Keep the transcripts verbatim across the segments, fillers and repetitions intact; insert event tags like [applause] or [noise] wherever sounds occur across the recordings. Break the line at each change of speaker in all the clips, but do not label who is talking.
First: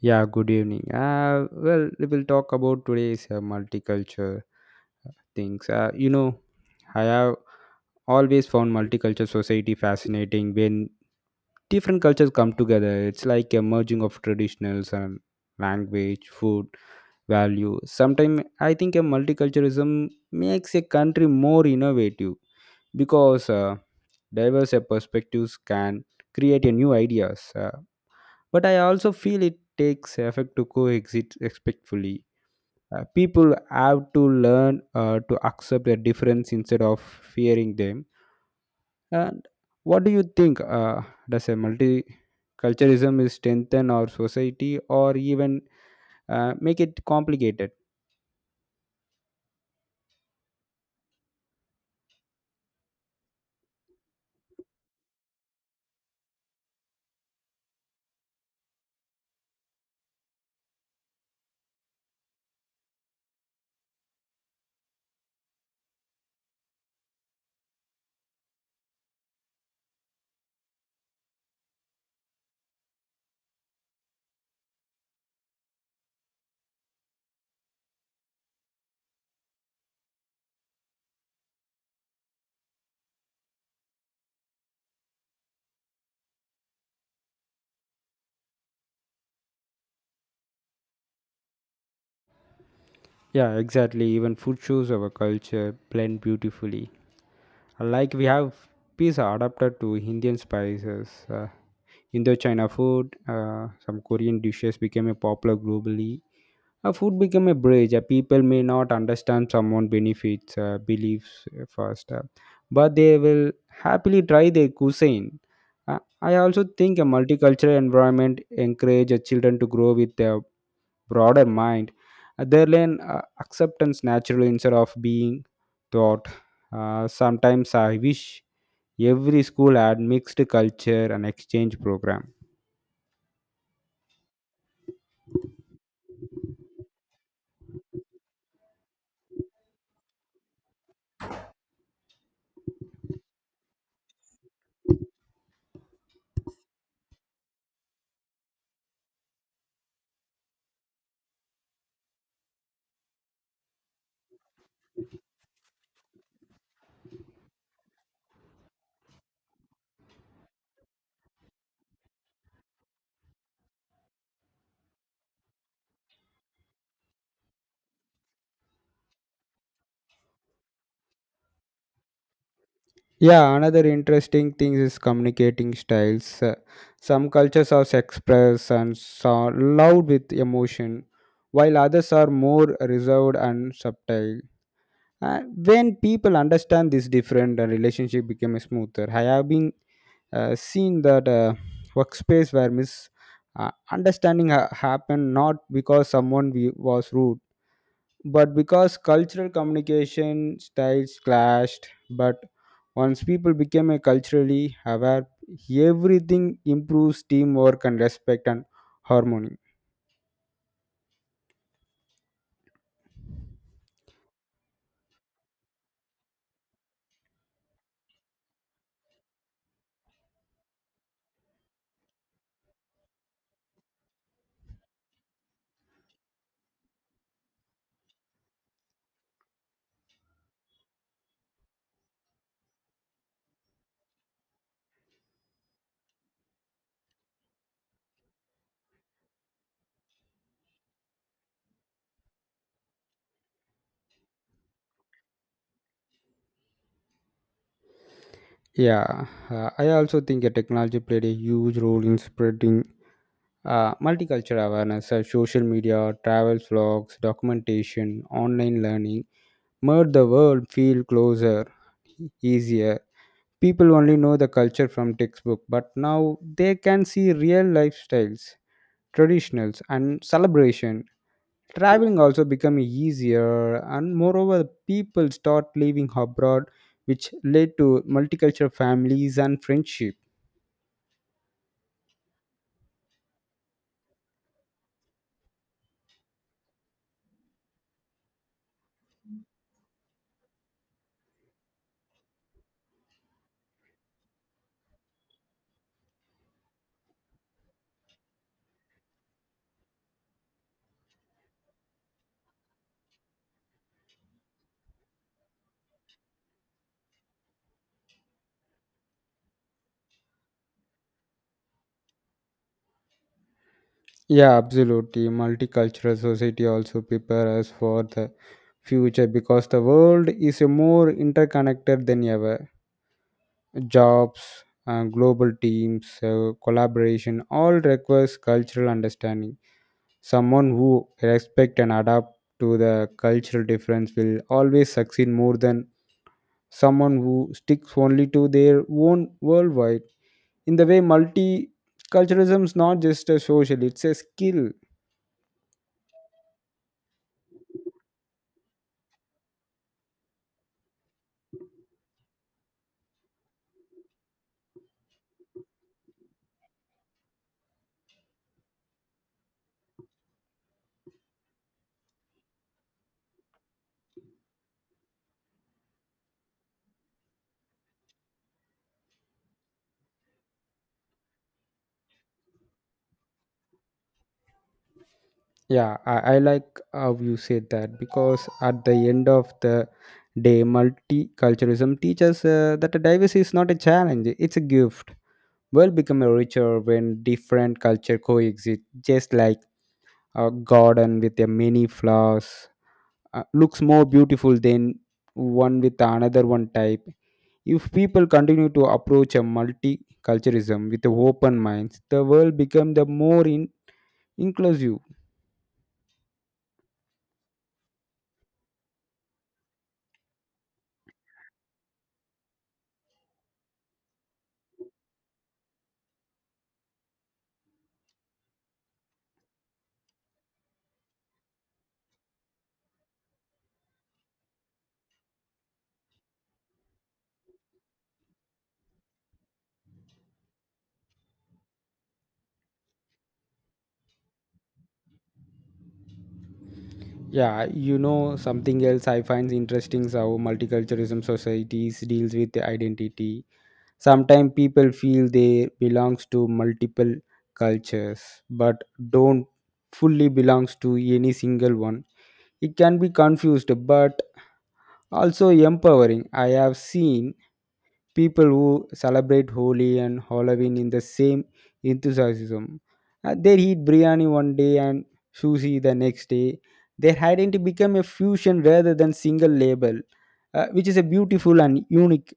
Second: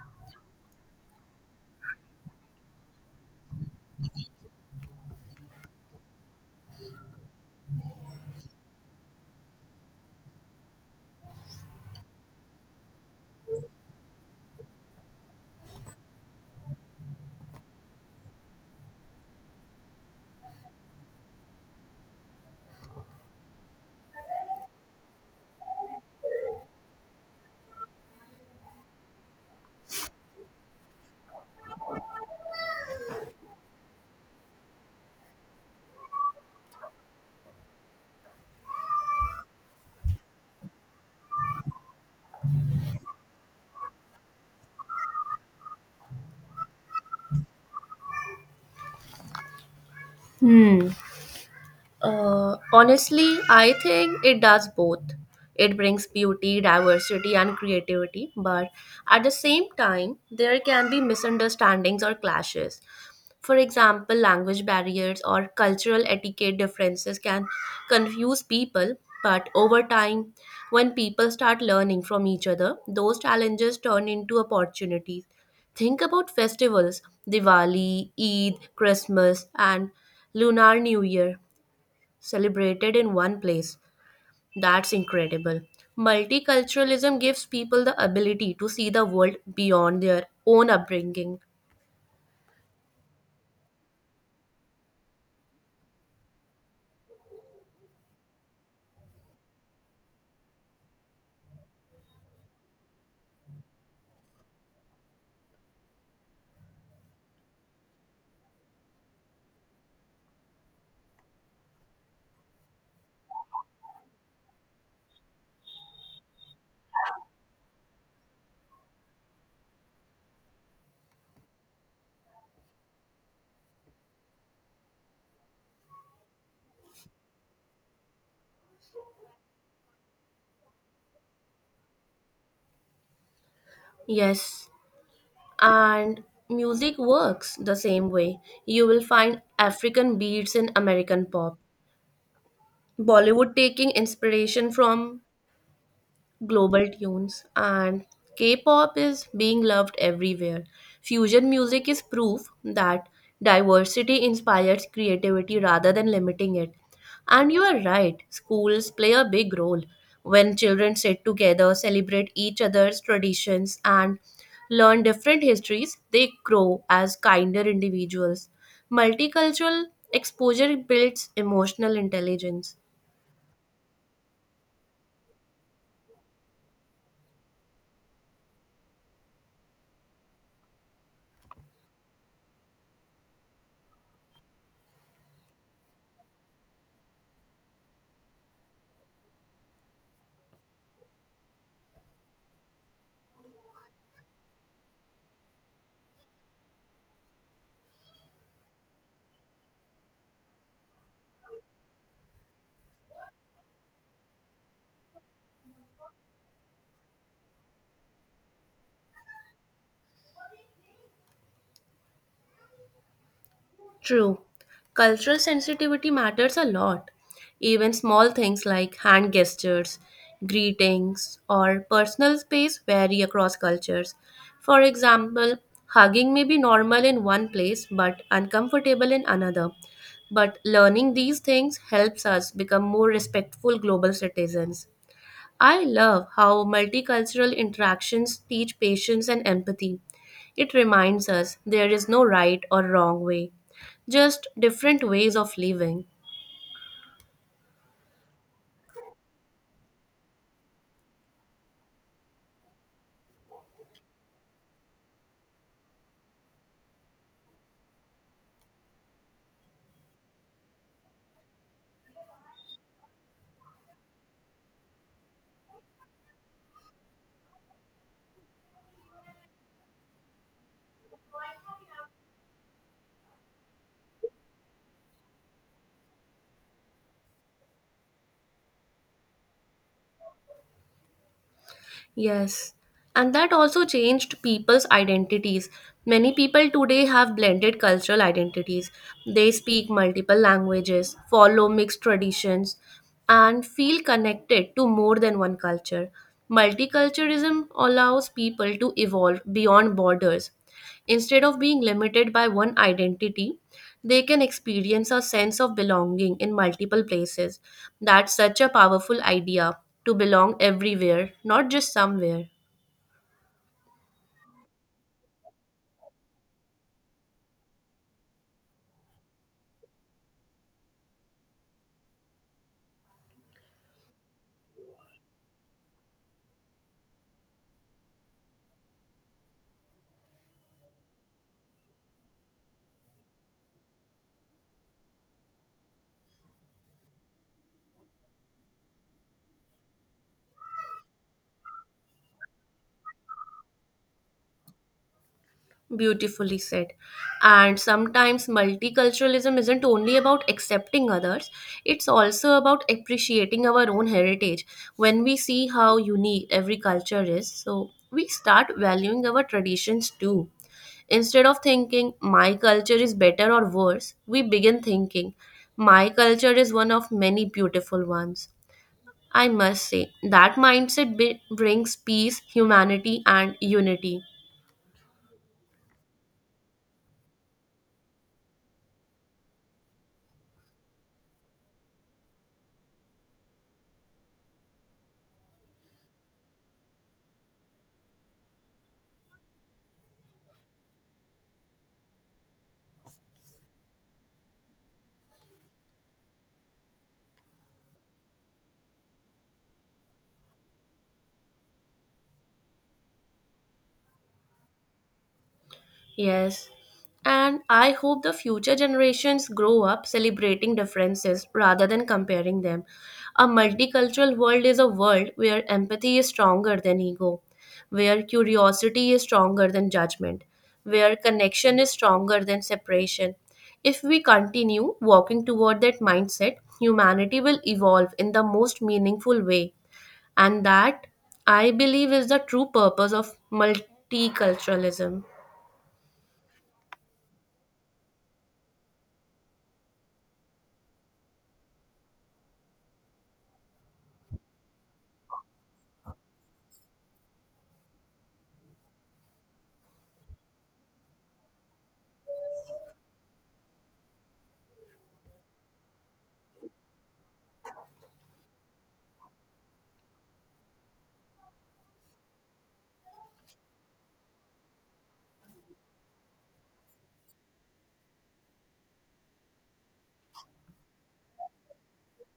Yeah, good evening. Uh, well, we will talk about today's uh, multicultural uh, things. Uh, you know, I have always found multicultural society fascinating when different cultures come together. It's like a merging of traditionals and language, food, value. Sometimes I think a multiculturalism makes a country more innovative because uh, diverse perspectives can create a new ideas. Uh, but I also feel it takes effort to coexist respectfully. Uh, people have to learn uh, to accept their difference instead of fearing them. And what do you think? Uh, does a multiculturalism is strengthen our society or even uh, make it complicated?
嗯，Uh, honestly, I think it does both. It brings beauty, diversity, and creativity, but at the same time, there can be misunderstandings or clashes. For example, language barriers or cultural etiquette differences can confuse people, but over time, when people start learning from each other, those challenges turn into opportunities. Think about festivals Diwali, Eid, Christmas, and Lunar New Year celebrated in one place. That's incredible. Multiculturalism gives people the ability to see the world beyond their own upbringing.
Yeah, exactly. Even food shows our culture blend beautifully. Like we have pizza adapted to Indian spices. Uh, Indochina food, uh, some Korean dishes became a popular globally. Uh, food became a bridge. Uh, people may not understand someone benefits, uh, beliefs uh, first, uh, but they will happily try their cuisine. Uh, I also think a multicultural environment encourages children to grow with their broader mind. Uh, they learn uh, acceptance naturally instead of being taught. Uh, sometimes I wish every school had mixed culture and exchange program.
Yes, and music works the same way. You will find African beats in American pop, Bollywood taking inspiration from global tunes and K-pop is being loved everywhere. Fusion music is proof that diversity inspires creativity rather than limiting it. And you are right, schools play a big role when children sit together, celebrate each other's traditions and learn different histories, they grow as kinder individuals. Multicultural exposure builds emotional intelligence.
Yeah, another interesting thing is communicating styles. Uh, some cultures are express and so loud with emotion, while others are more reserved and subtle. Uh, when people understand this different, uh, relationship become smoother. I have been uh, seen that uh, workspace where mis uh, understanding ha- happened not because someone we- was rude, but because cultural communication styles clashed. But once people became uh, culturally aware, everything improves teamwork and respect and harmony.
True. Cultural sensitivity matters a lot. Even small things like hand gestures, greetings, or personal space vary across cultures. For example, hugging may be normal in one place but uncomfortable in another. But learning these things helps us become more respectful global citizens. I love how multicultural interactions teach patience and empathy. It reminds us there is no right or wrong way, just different ways of living.
Yeah, uh, I also think uh, technology played a huge role in spreading uh, multicultural awareness, uh, social media, travel vlogs, documentation, online learning, made the world feel closer, e- easier. People only know the culture from textbook, but now they can see real lifestyles, traditionals, and celebration. Traveling also become easier, and moreover, people start living abroad, which led to multicultural families and friendship.
Yes, and that also changed people's identities. Many people today have blended cultural identities. They speak multiple languages, follow mixed traditions, and feel connected to more than one culture. Multiculturalism allows people to evolve beyond borders. Instead of being limited by one identity, they can experience a sense of belonging in multiple places. That's such a powerful idea to belong everywhere, not just somewhere.
Yeah, absolutely. Multicultural society also prepare us for the future because the world is a more interconnected than ever. Jobs, uh, global teams, uh, collaboration all requires cultural understanding. Someone who respect and adapt to the cultural difference will always succeed more than someone who sticks only to their own worldwide. In the way, multiculturalism is not just a social; it's a skill.
Beautifully said. And sometimes multiculturalism isn't only about accepting others, it's also about appreciating our own heritage. When we see how unique every culture is, so we start valuing our traditions too. Instead of thinking my culture is better or worse, we begin thinking my culture is one of many beautiful ones. I must say that mindset be- brings peace, humanity, and unity.
Yeah, I, I like how you said that because at the end of the day, multiculturalism teaches uh, that diversity is not a challenge, it's a gift. World become a richer when different culture coexist, just like a garden with a many flowers uh, looks more beautiful than one with another one type. If people continue to approach a multiculturalism with open minds, the world become the more in- inclusive.
Yes. And I hope the future generations grow up celebrating differences rather than comparing them. A multicultural world is a world where empathy is stronger than ego, where curiosity is stronger than judgment, where connection is stronger than separation. If we continue walking toward that mindset, humanity will evolve in the most meaningful way. And that, I believe, is the true purpose of multiculturalism.
Yeah, you know something else I find interesting is how multiculturalism societies deals with the identity. Sometimes people feel they belongs to multiple cultures, but don't fully belongs to any single one. It can be confused but also empowering. I have seen people who celebrate Holi and Halloween in the same enthusiasm. Uh, they eat biryani one day and sushi the next day. Their identity become a fusion rather than single label, uh, which is a beautiful and unique.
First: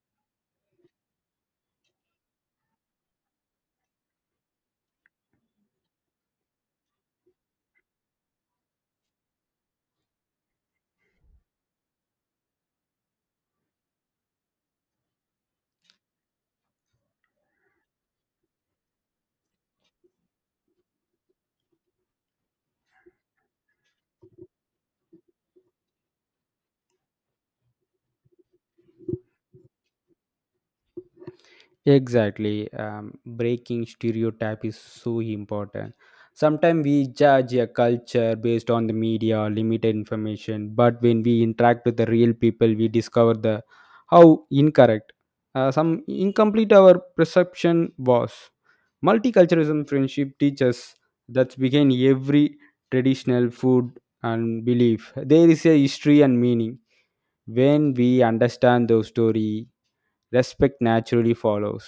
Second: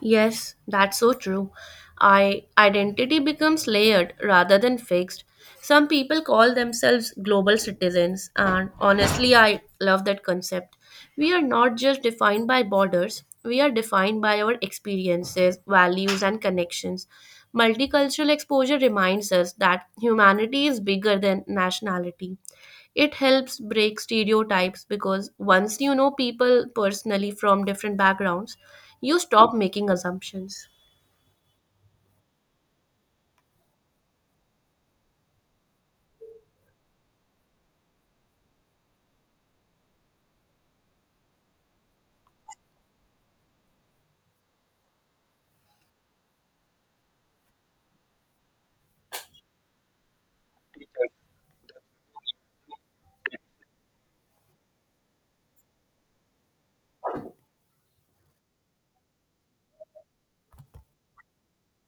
Yes, that's so true. I Identity becomes layered rather than fixed. Some people call themselves global citizens, and honestly, I love that concept. We are not just defined by borders, we are defined by our experiences, values, and connections. Multicultural exposure reminds us that humanity is bigger than nationality. It helps break stereotypes because once you know people personally from different backgrounds, you stop making assumptions.
Exactly. Um, breaking stereotype is so important. Sometimes we judge a culture based on the media or limited information, but when we interact with the real people, we discover the how incorrect, uh, some incomplete our perception was. Multiculturalism friendship teaches that's begin every traditional food and belief. There is a history and meaning. When we understand those story, respect naturally follows.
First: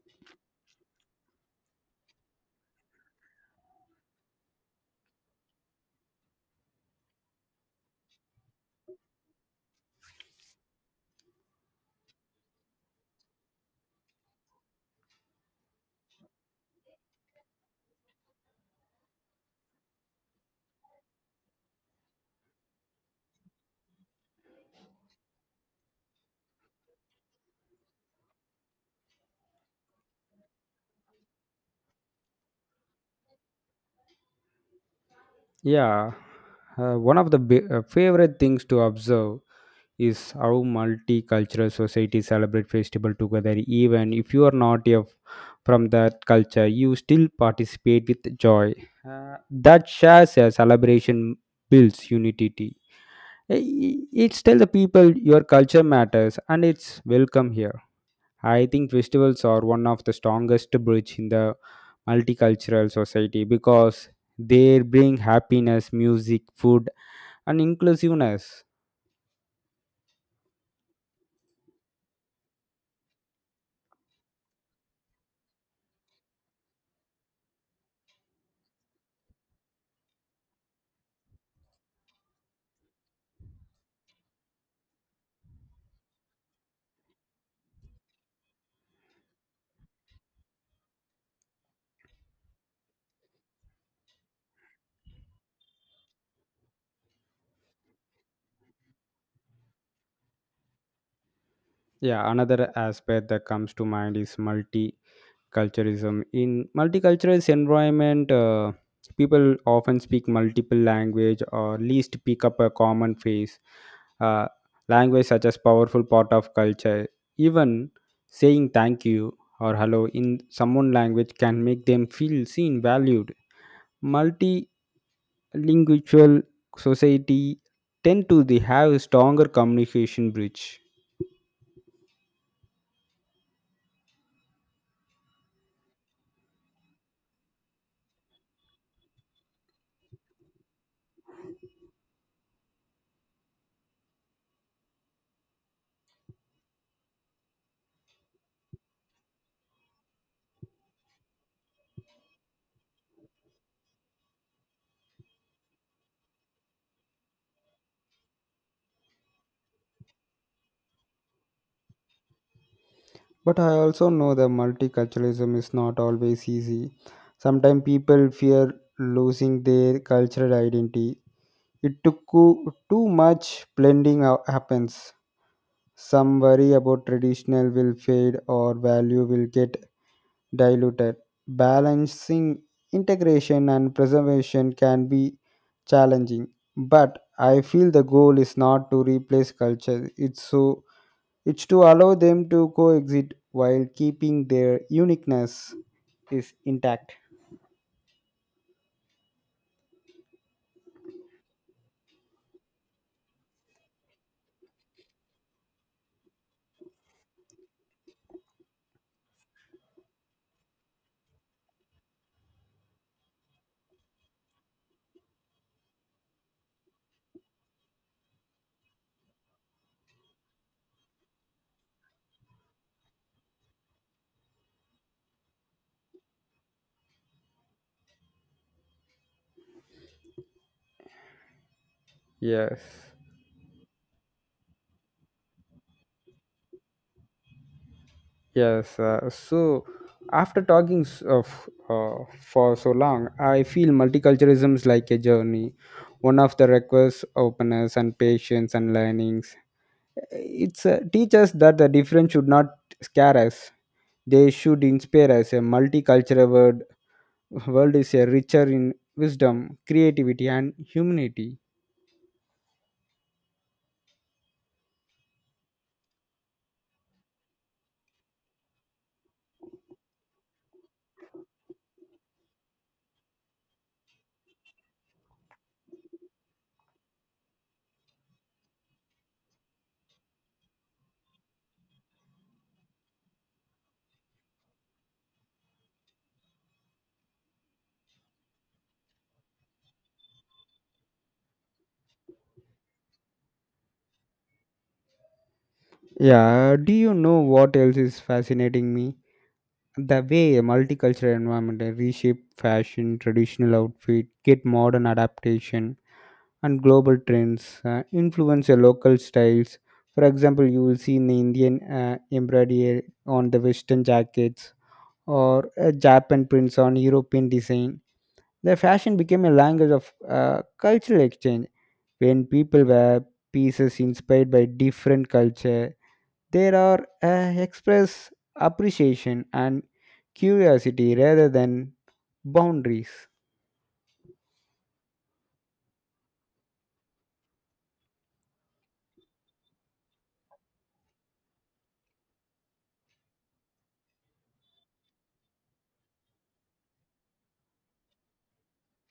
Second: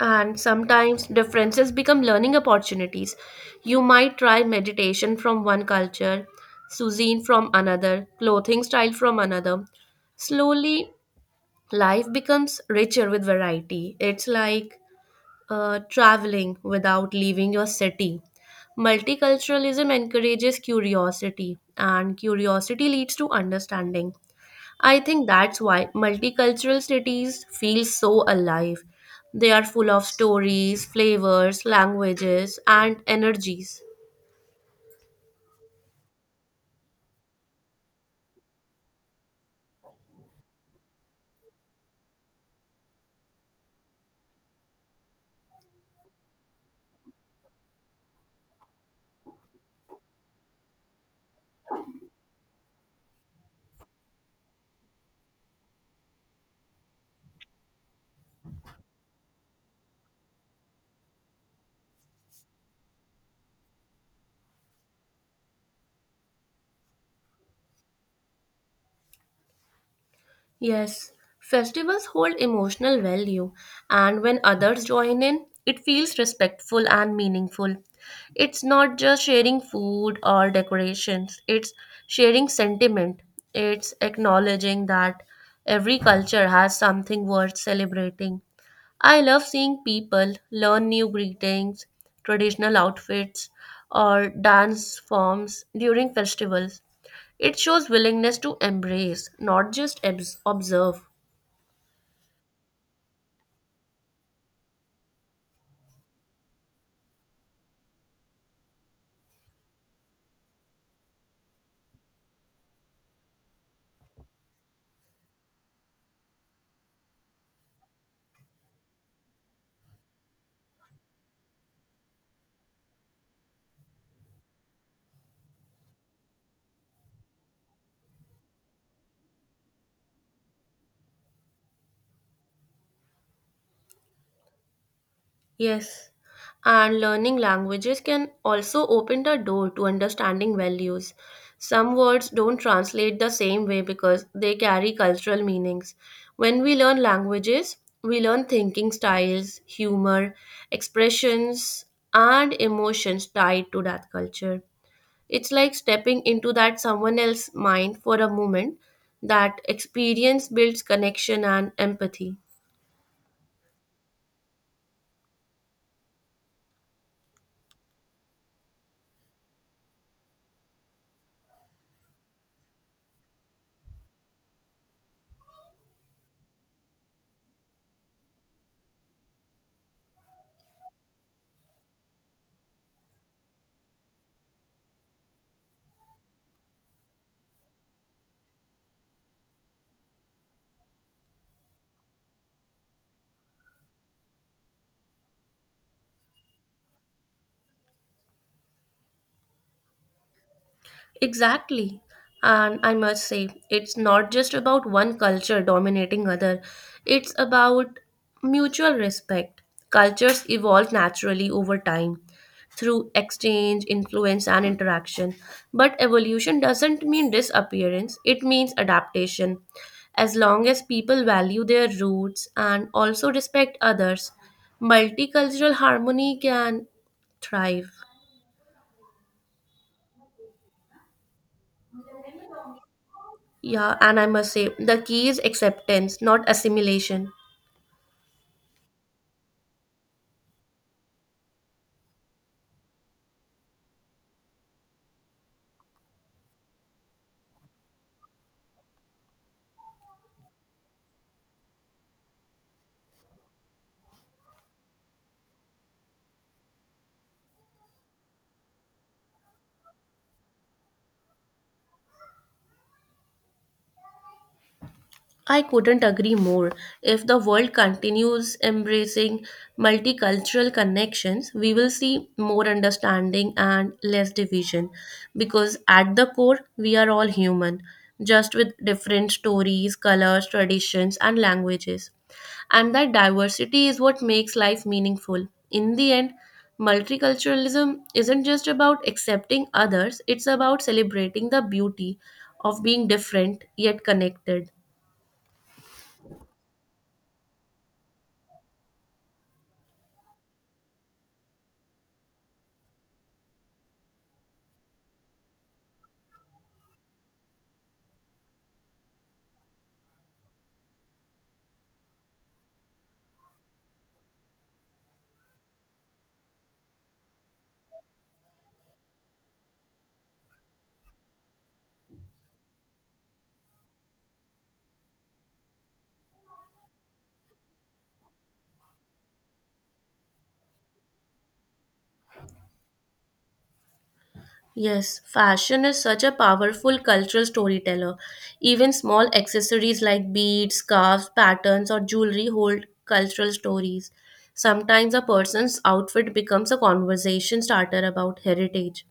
And sometimes differences become learning opportunities. You might try meditation from one culture, cuisine from another, clothing style from another. Slowly, life becomes richer with variety. It's like uh, traveling without leaving your city. Multiculturalism encourages curiosity, and curiosity leads to understanding. I think that's why multicultural cities feel so alive. They are full of stories, flavors, languages, and energies.
Yeah, uh, one of the bi- uh, favorite things to observe is how multicultural societies celebrate festival together. Even if you are not a, from that culture, you still participate with joy. Uh, that shares a celebration builds unity. I- i- It's tell the people your culture matters and it's welcome here. I think festivals are one of the strongest bridge in the multicultural society because they bring happiness, music, food, and inclusiveness.
Yes, festivals hold emotional value, and when others join in, it feels respectful and meaningful. It's not just sharing food or decorations, it's sharing sentiment. It's acknowledging that every culture has something worth celebrating. I love seeing people learn new greetings, traditional outfits, or dance forms during festivals. It shows willingness to embrace, not just abs- observe.
Yeah, another aspect that comes to mind is multi culturism in multicultural environment. Uh, people often speak multiple language or least pick up a common phrase. uh, Language such as powerful part of culture, even saying thank you or hello in someone language can make them feel seen valued. Multilingual society tend to the have stronger communication bridge.
Yes. And learning languages can also open the door to understanding values. Some words don't translate the same way because they carry cultural meanings. When we learn languages, we learn thinking styles, humor, expressions, and emotions tied to that culture. It's like stepping into that someone else's mind for a moment. That experience builds connection and empathy.
But I also know that multiculturalism is not always easy. Sometimes people fear losing their cultural identity. It took too too much blending ha- happens. Some worry about traditional will fade or value will get diluted. Balancing integration and preservation can be challenging, but I feel the goal is not to replace culture. It's so it's to allow them to coexist while keeping their uniqueness is intact.
Exactly. And I must say, it's not just about one culture dominating other. It's about mutual respect. Cultures evolve naturally over time through exchange, influence and interaction. But evolution doesn't mean disappearance, it means adaptation. As long as people value their roots and also respect others, multicultural harmony can thrive.
Yes,
Yeah, and I must say, the key is acceptance, not assimilation.
yes. Uh, so, after talking s- of uh, for so long, I feel multiculturalism is like a journey, one of the requires openness and patience and learnings. It's uh, teach us that the difference should not scare us; they should inspire us. A multicultural world, world is a richer in wisdom, creativity, and humanity.
I couldn't agree more. If the world continues embracing multicultural connections, we will see more understanding and less division because at the core, we are all human, just with different stories, colors, traditions, and languages. And that diversity is what makes life meaningful. In the end, multiculturalism isn't just about accepting others, it's about celebrating the beauty of being different yet connected.
Yeah, do you know what else is fascinating me? The way a multicultural environment reshape fashion, traditional outfit, get modern adaptation, and global trends uh, influence your local styles. For example, you will see in the Indian uh, embroidery on the Western jackets or uh, Japan prints on European design. The fashion became a language of uh, cultural exchange when people wear pieces inspired by different culture, there are uh, express appreciation and curiosity rather than boundaries.
Yes, fashion is such a powerful cultural storyteller. Even small accessories like beads, scarves, patterns, or jewelry hold cultural stories. Sometimes a person's outfit becomes a conversation starter about heritage.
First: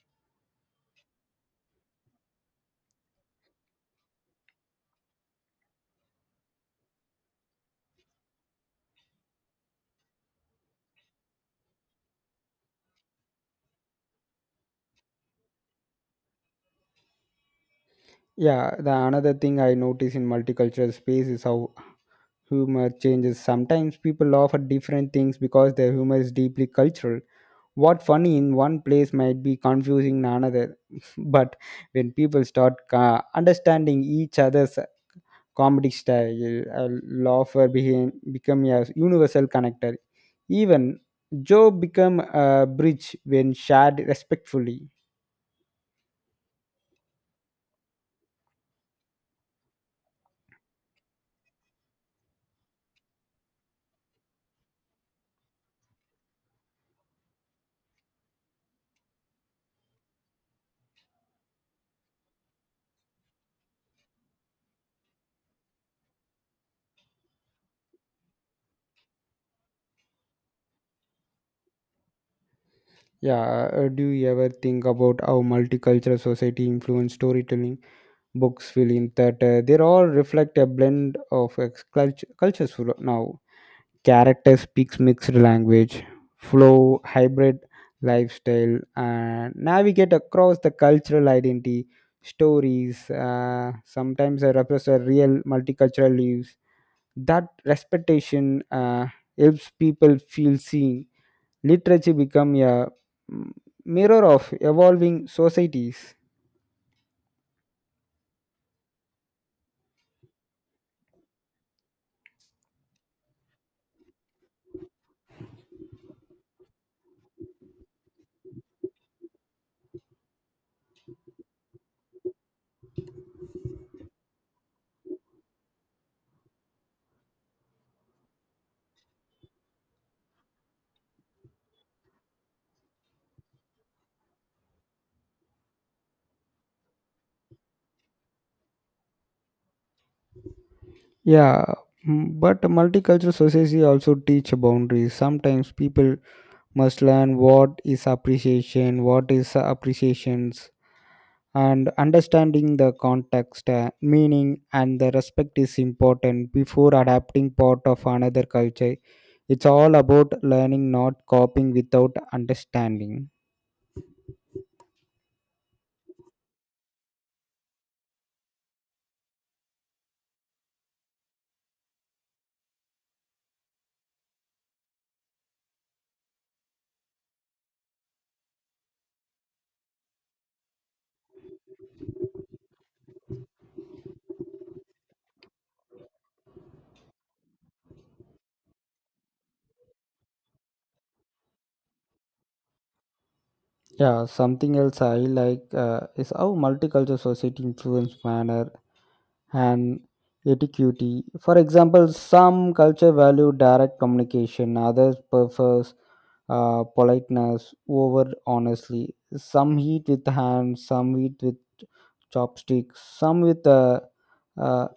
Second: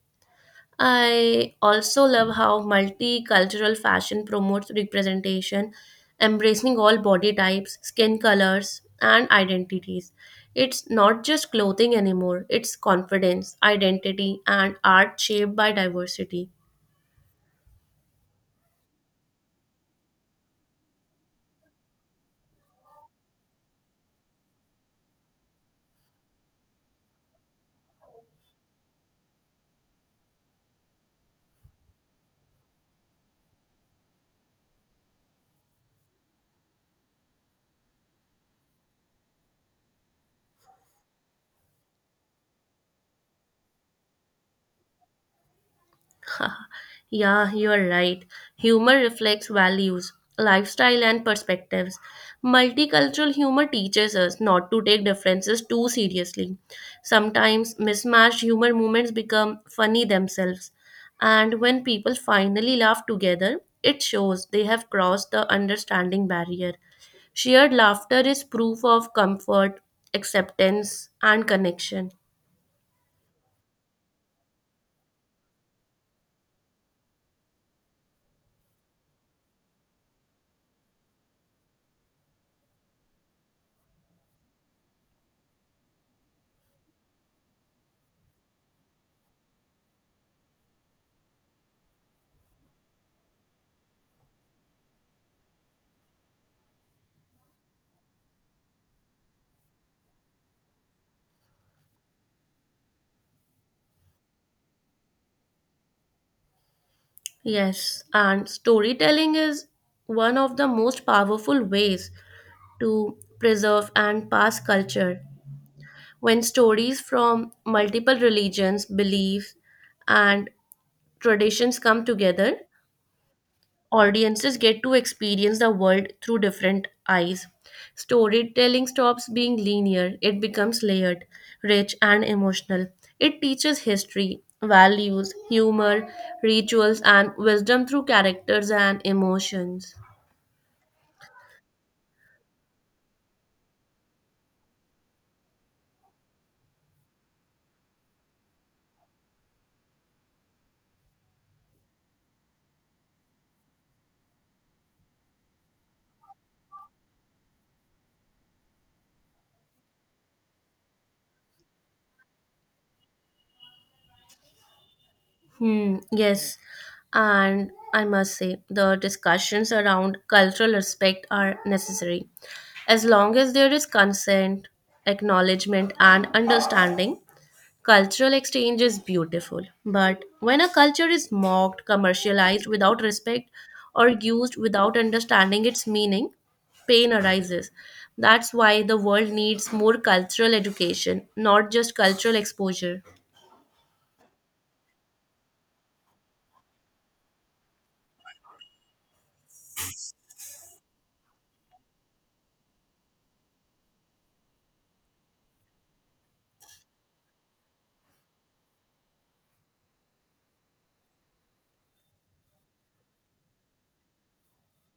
I also love how multicultural fashion promotes representation, embracing all body types, skin colors, and identities. It's not just clothing anymore, it's confidence, identity, and art shaped by diversity.
Yeah, the another thing I notice in multicultural space is how humor changes. Sometimes people laugh at different things because their humor is deeply cultural. What funny in one place might be confusing in another, [laughs] but when people start uh, understanding each other's comedy style, a laugher became become a universal connector. Even Joe become a bridge when shared respectfully.
[laughs] Yeah, you're right. Humor reflects values, lifestyle, and perspectives. Multicultural humor teaches us not to take differences too seriously. Sometimes mismatched humor moments become funny themselves. And when people finally laugh together, it shows they have crossed the understanding barrier. Shared laughter is proof of comfort, acceptance, and connection.
Yeah, uh, uh, do you ever think about how multicultural society influence storytelling? Books, film, theater, they all reflect a blend of ex- culture, cultures full- now. Character speaks mixed language, flow, hybrid lifestyle, and navigate across the cultural identity. Stories uh, sometimes they represent real multicultural lives that respectation uh, helps people feel seen. Literature become a mm, mirror of evolving societies.
Yes, and storytelling is one of the most powerful ways to preserve and pass culture. When stories from multiple religions, beliefs, and traditions come together, audiences get to experience the world through different eyes. Storytelling stops being linear, it becomes layered, rich, and emotional. It teaches history, values, humor, rituals, and wisdom through characters and emotions.
Yeah. Mm, but multicultural society also teach boundaries. Sometimes people must learn what is appreciation, what is appreciations, and understanding the context, uh, meaning and the respect is important before adapting part of another culture. It's all about learning not copying without understanding.
Hmm, yes. And I must say, the discussions around cultural respect are necessary. As long as there is consent, acknowledgement, and understanding, cultural exchange is beautiful, but when a culture is mocked, commercialized without respect, or used without understanding its meaning, pain arises. That's why the world needs more cultural education, not just cultural exposure.
Yeah, something else I like uh, is how multicultural society influence manner and etiquette. For example, some culture value direct communication, others prefers uh, politeness over honestly. Some eat with hands, some eat with chopsticks, some with a uh,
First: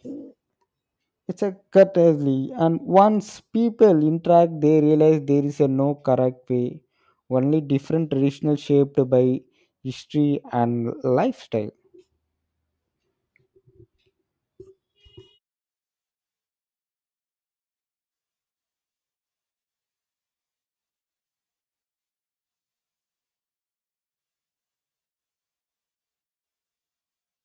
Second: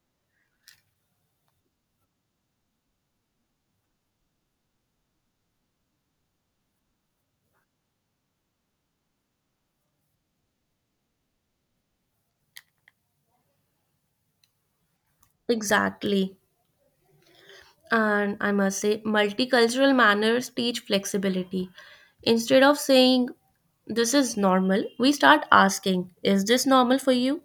it's a courtesy. And once people interact, they realize there is a no correct way, only different traditional shaped by history and lifestyle.
Exactly. And I must say, multicultural manners teach flexibility. Instead of saying, this is normal, we start asking, is this normal for you?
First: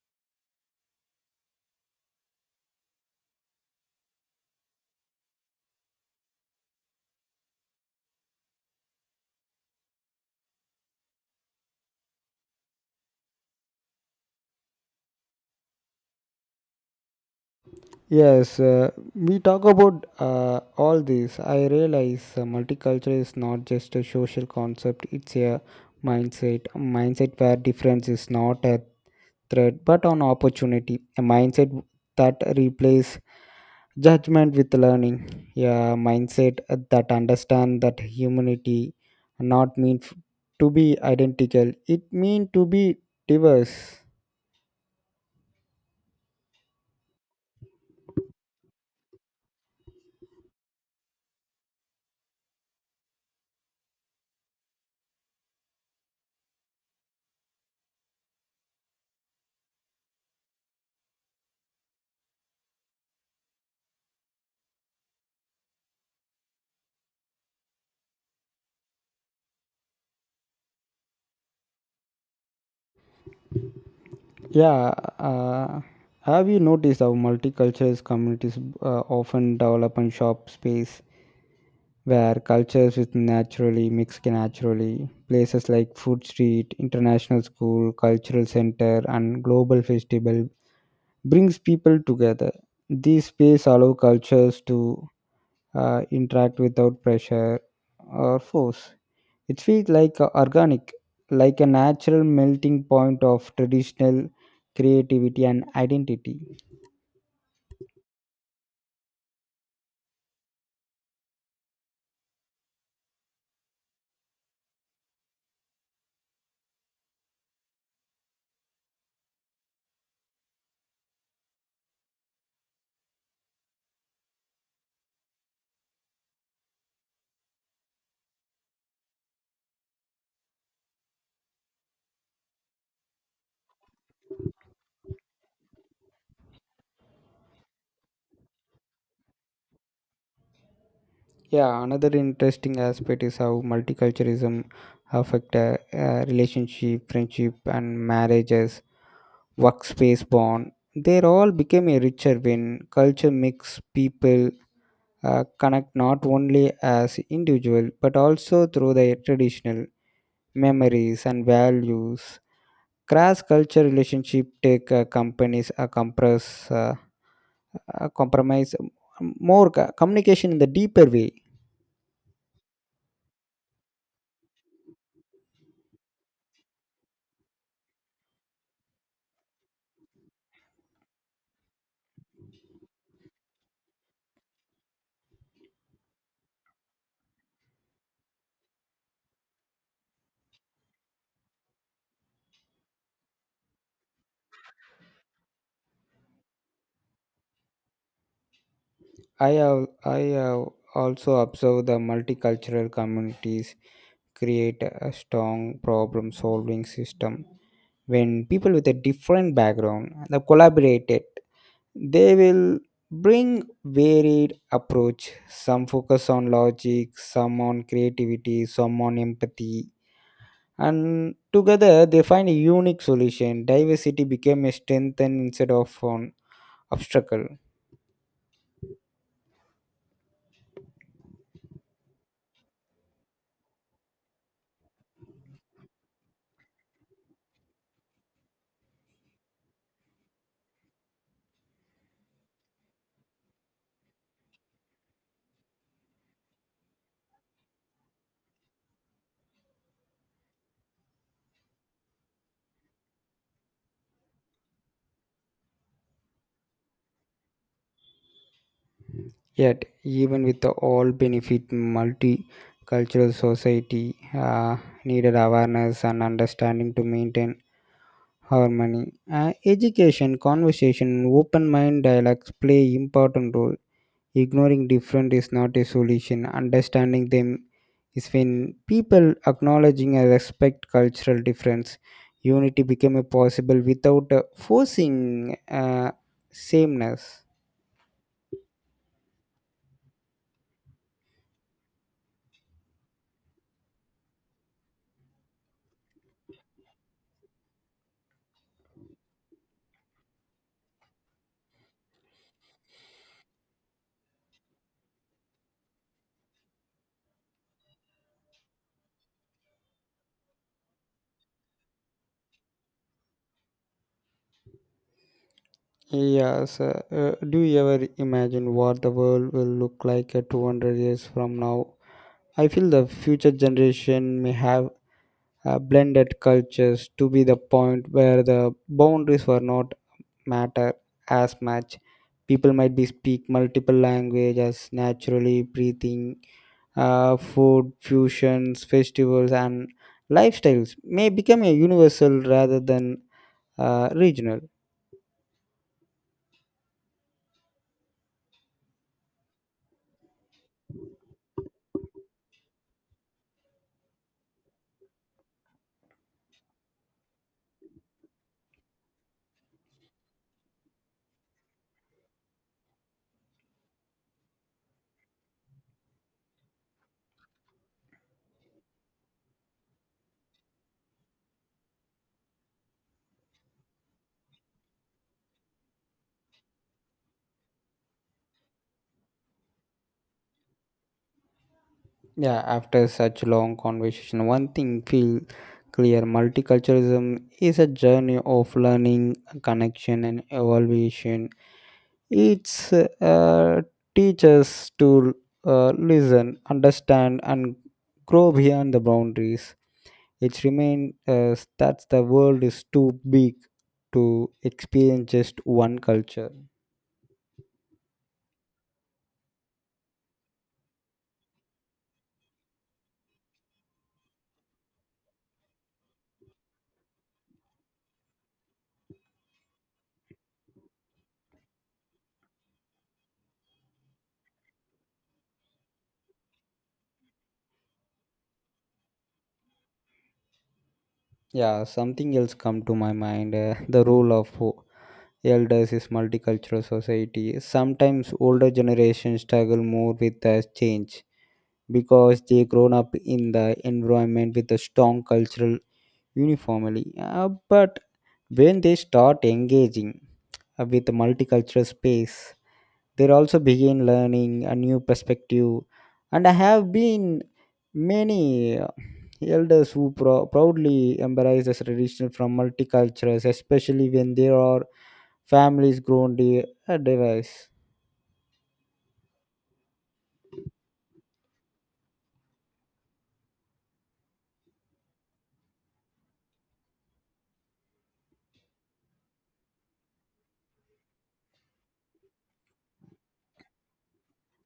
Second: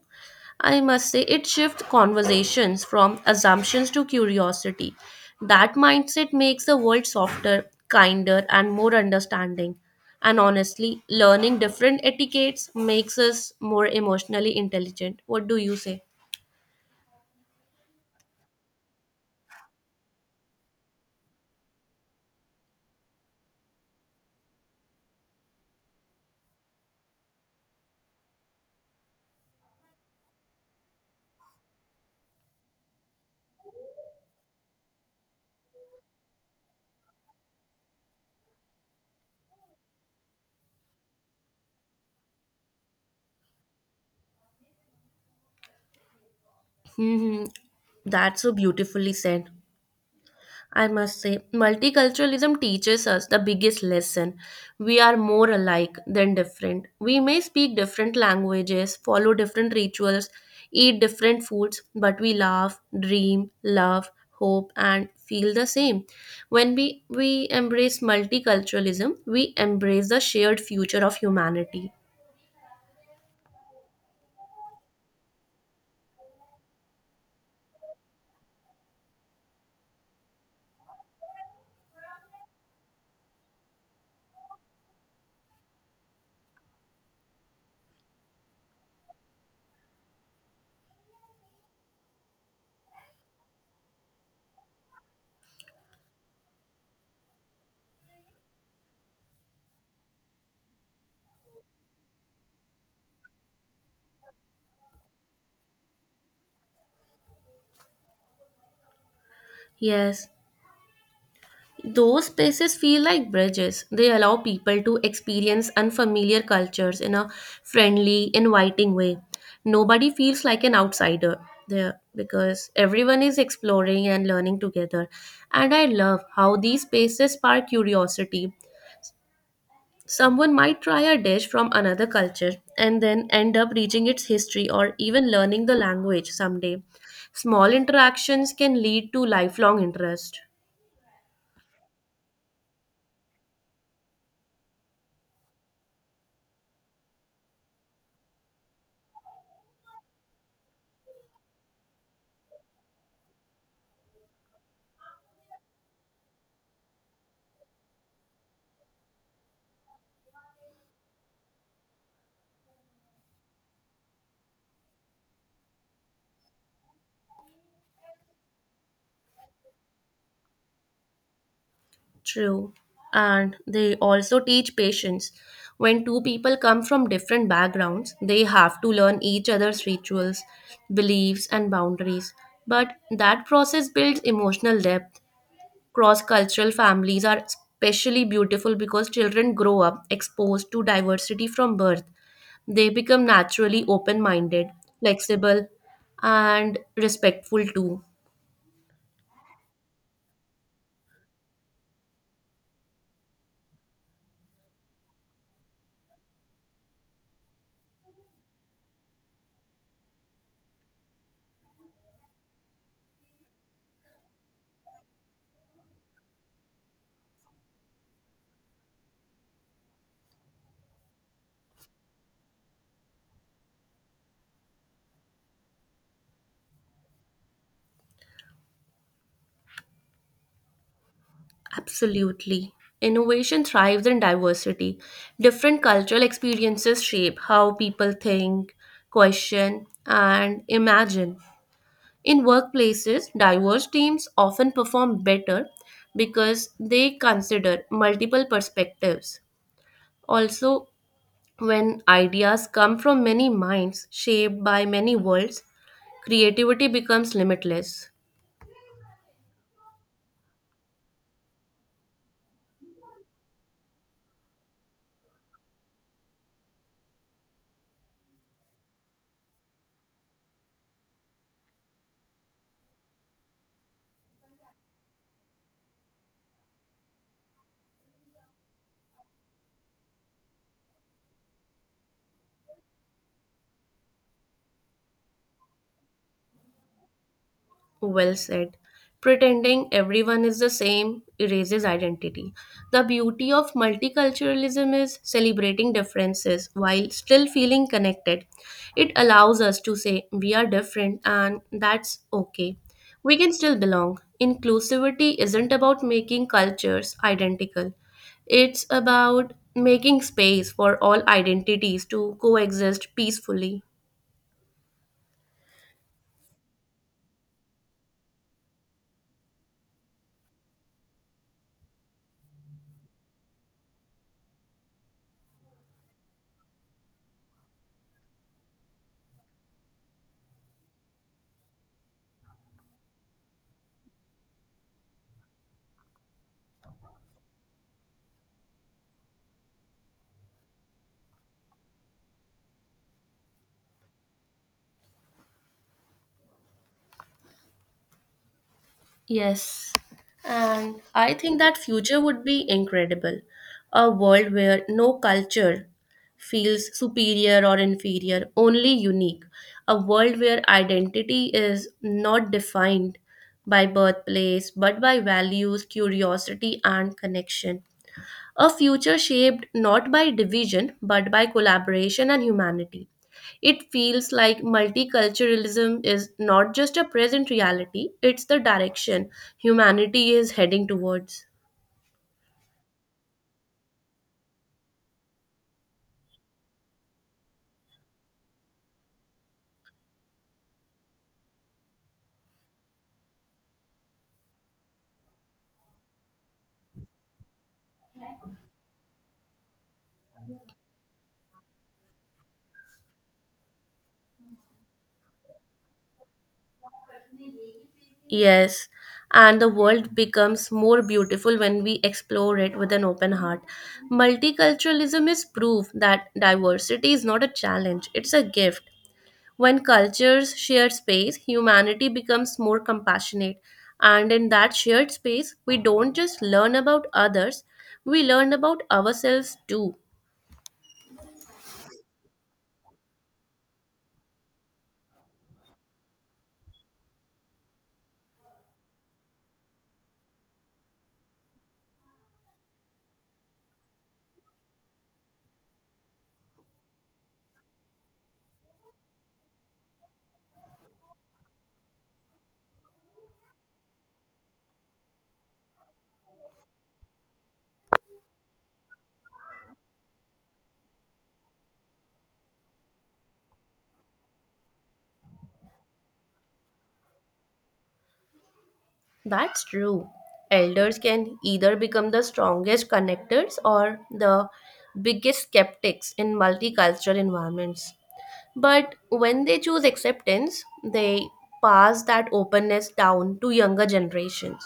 I must say, it shifts conversations from assumptions to curiosity. That mindset makes the world softer, kinder, and more understanding. And honestly, learning different etiquettes makes us more emotionally intelligent. What do you say?
Yes, uh, we talk about uh, all this. I realize uh, multicultural is not just a social concept, it's a mindset. A mindset where difference is not a threat but an opportunity. A mindset that replaces judgment with learning. A mindset that understands that humanity not mean f- to be identical, it mean to be diverse.
Hmm. That's so beautifully said. I must say, multiculturalism teaches us the biggest lesson. We are more alike than different. We may speak different languages, follow different rituals, eat different foods, but we laugh, dream, love, hope, and feel the same. When we, we embrace multiculturalism, we embrace the shared future of humanity.
Yeah, uh, have you noticed how multicultural communities uh, often develop and shop space where cultures with naturally mix can naturally places like food street, international school, cultural center, and global festival brings people together. These space allow cultures to uh, interact without pressure or force. It feels like a organic, like a natural melting point of traditional creativity and identity.
Yes, those spaces feel like bridges. They allow people to experience unfamiliar cultures in a friendly, inviting way. Nobody feels like an outsider there because everyone is exploring and learning together. And I love how these spaces spark curiosity. Someone might try a dish from another culture and then end up reaching its history or even learning the language someday. Small interactions can lead to lifelong interest.
Yeah, another interesting aspect is how multiculturalism affect uh, uh, relationship, friendship, and marriages, workspace bond. They all became a richer when culture makes people uh, connect not only as individual but also through their traditional memories and values. Cross culture relationship take uh, companies uh, compress uh, uh, compromise more co- communication in the deeper way.
True. And they also teach patience. When two people come from different backgrounds, they have to learn each other's rituals, beliefs, and boundaries. But that process builds emotional depth. Cross cultural families are especially beautiful because children grow up exposed to diversity from birth. They become naturally open minded, flexible, and respectful too.
I have I have also observed the multicultural communities create a strong problem solving system. When people with a different background they collaborated, they will bring varied approach, some focus on logic, some on creativity, some on empathy, and together they find a unique solution. Diversity became a strength and instead of an obstacle.
Absolutely. Innovation thrives in diversity. Different cultural experiences shape how people think, question, and imagine. In workplaces, diverse teams often perform better because they consider multiple perspectives. Also, when ideas come from many minds shaped by many worlds, creativity becomes limitless.
Yet, even with the all benefit multicultural society uh, needed awareness and understanding to maintain harmony. Uh, education conversation open mind dialogues play important role. Ignoring different is not a solution. Understanding them is when people acknowledging and respect cultural difference. Unity become a possible without uh, forcing uh, sameness.
Well said. Pretending everyone is the same erases identity. The beauty of multiculturalism is celebrating differences while still feeling connected. It allows us to say we are different and that's okay. We can still belong. Inclusivity isn't about making cultures identical, it's about making space for all identities to coexist peacefully.
Yes. Uh, uh, do you ever imagine what the world will look like uh, two hundred years from now? I feel the future generation may have uh, blended cultures to be the point where the boundaries were not matter as much. People might be speak multiple languages naturally breathing. Uh, food fusions festivals and lifestyles may become a universal rather than uh, regional.
Yes. And I think that future would be incredible. A world where no culture feels superior or inferior, only unique. A world where identity is not defined by birthplace, but by values, curiosity, and connection. A future shaped not by division but by collaboration and humanity. It feels like multiculturalism is not just a present reality, it's the direction humanity is heading towards.
Yeah, after such long conversation one thing feel clear, multiculturalism is a journey of learning, connection, and evolution. It's uh, teaches to uh, listen, understand, and grow beyond the boundaries. It remains uh, that the world is too big to experience just one culture.
Yes, and the world becomes more beautiful when we explore it with an open heart. Multiculturalism is proof that diversity is not a challenge, it's a gift. When cultures share space, humanity becomes more compassionate. And in that shared space, we don't just learn about others, we learn about ourselves too.
Yeah, something else come to my mind. Uh, the role of o- elders is multicultural society. Sometimes older generations struggle more with the change because they grown up in the environment with a strong cultural uniformly. Uh, but when they start engaging uh, with multicultural space, they also begin learning a new perspective. And I have been many uh, elders who pro- proudly embrace the tradition from multicultures, especially when there are families grown di- uh, diverse.
That's true. Elders can either become the strongest connectors or the biggest skeptics in multicultural environments. But when they choose acceptance, they pass that openness down to younger generations.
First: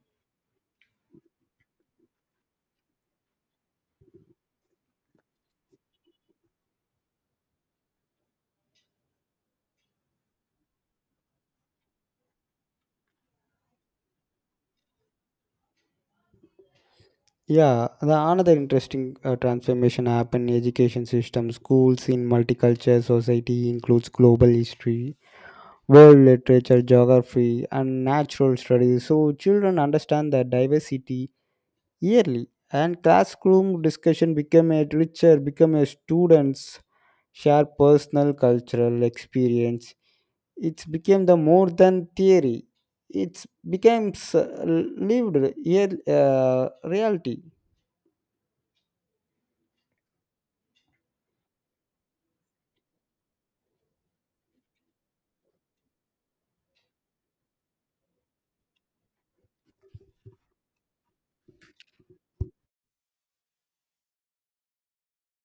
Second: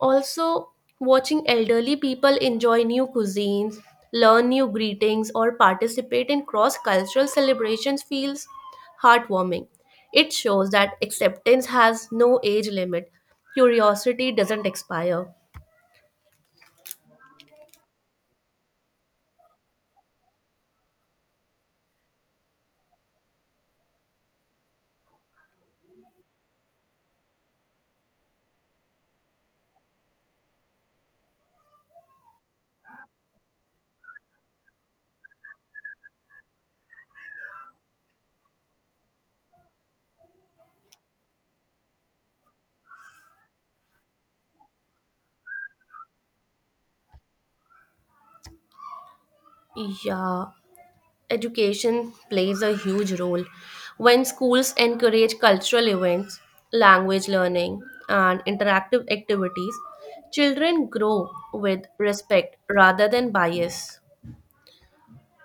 Also, watching elderly people enjoy new cuisines, learn new greetings, or participate in cross cultural celebrations feels heartwarming. It shows that acceptance has no age limit, curiosity doesn't expire.
Yeah, the another interesting uh, transformation happened in education system. Schools in multicultural society includes global history, world literature, geography, and natural studies. So children understand the diversity yearly, and classroom discussion become a richer, become a students share personal cultural experience. It's became the more than theory. It's becomes uh, lived real uh, reality.
Yeah, education plays a huge role. When schools encourage cultural events, language learning, and interactive activities, children grow with respect rather than bias.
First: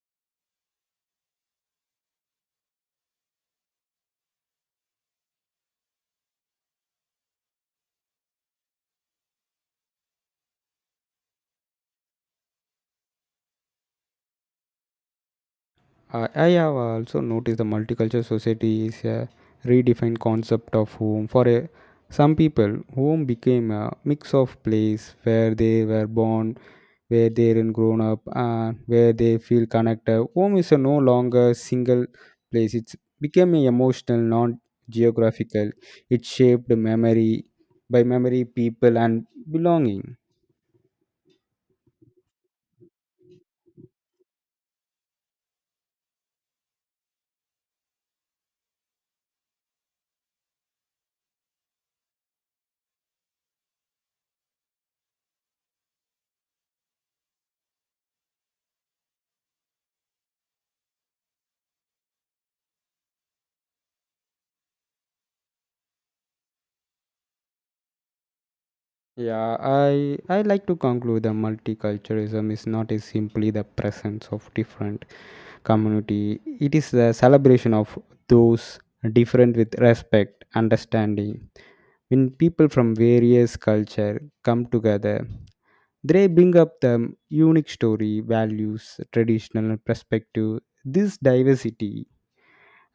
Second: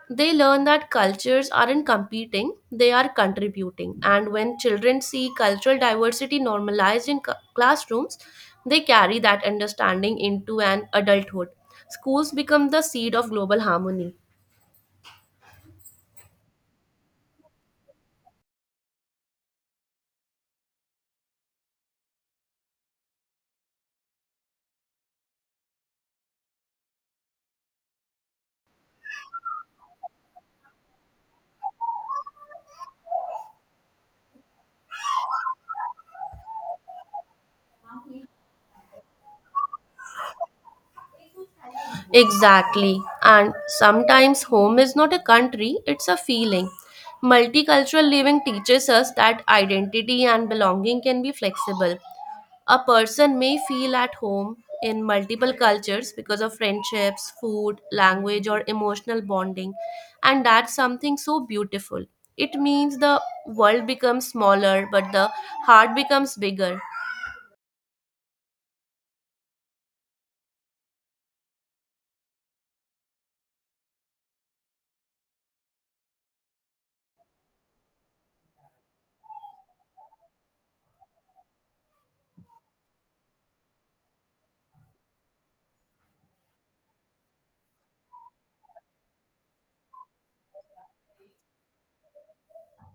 They learn that cultures aren't competing, they are contributing. And when children see cultural diversity normalized in cu- classrooms, they carry that understanding into an adulthood. Schools become the seed of global harmony.
Uh, yeah, yeah, I have also noticed the multicultural society is a redefined concept of home. For a, some people, home became a mix of place where they were born, where they were grown up, and where they feel connected. Home is a no longer single place. It's became a emotional, not geographical. It shaped memory by memory, people, and belonging.
Exactly. And sometimes home is not a country, it's a feeling. Multicultural living teaches us that identity and belonging can be flexible. A person may feel at home in multiple cultures because of friendships, food, language, or emotional bonding, and that's something so beautiful. It means the world becomes smaller, but the heart becomes bigger.
Yeah, I I like to conclude that multiculturalism is not is simply the presence of different community. It is the celebration of those different with respect, understanding. When people from various culture come together, they bring up the unique story, values, traditional perspective. This diversity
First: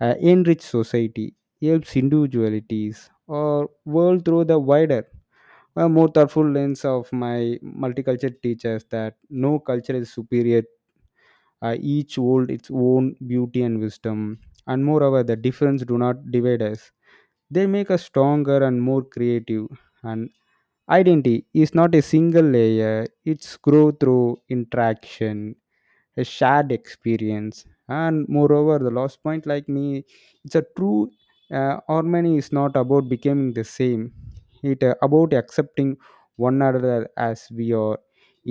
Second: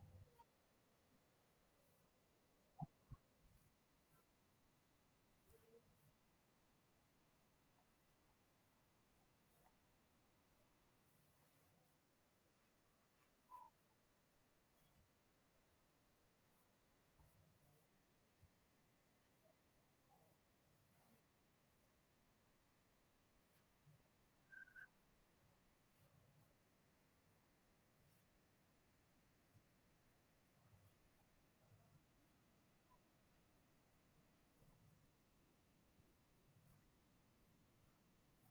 uh, enrich society, helps individualities or world through the wider a more thoughtful lens of my multicultural teachers that no culture is superior. Uh, each hold its own beauty and wisdom. And moreover, the difference do not divide us, they make us stronger and more creative. And identity is not a single layer, it's grow through interaction, a shared experience. And moreover, the last point like me, it's a true uh, harmony is not about becoming the same. It uh, about accepting one another as we are.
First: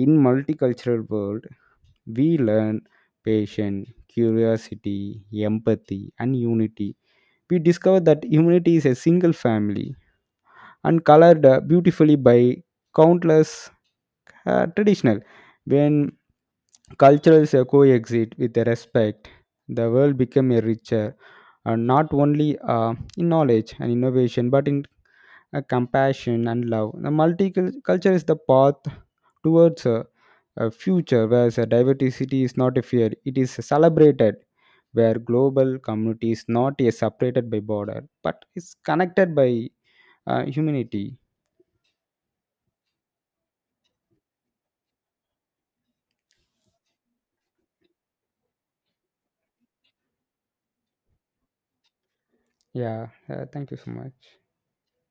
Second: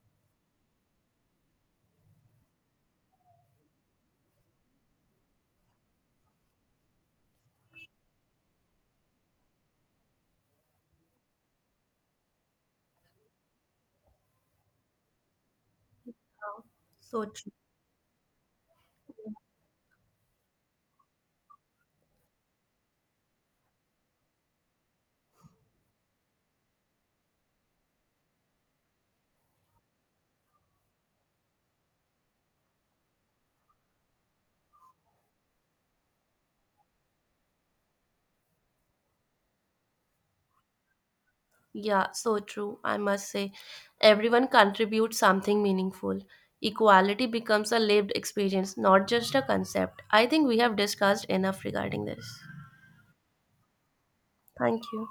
In multicultural world we learn patience, curiosity, empathy, and unity. We discover that humanity is a single family, and colored uh, beautifully by countless uh, traditional when
So true.
cultures coexist with respect. The world became a richer, uh, not only uh, in knowledge and innovation, but in uh, compassion and love. The multiculture is the path towards a, a future where the diversity is not a fear; it is celebrated. Where global community is not a separated by border, but is connected by uh, humanity.
Yeah, so true. I must say, everyone contributes something meaningful. Equality becomes a lived experience, not just a concept. I think we have discussed enough regarding this.
Yeah, uh, thank you so much.
Thank you.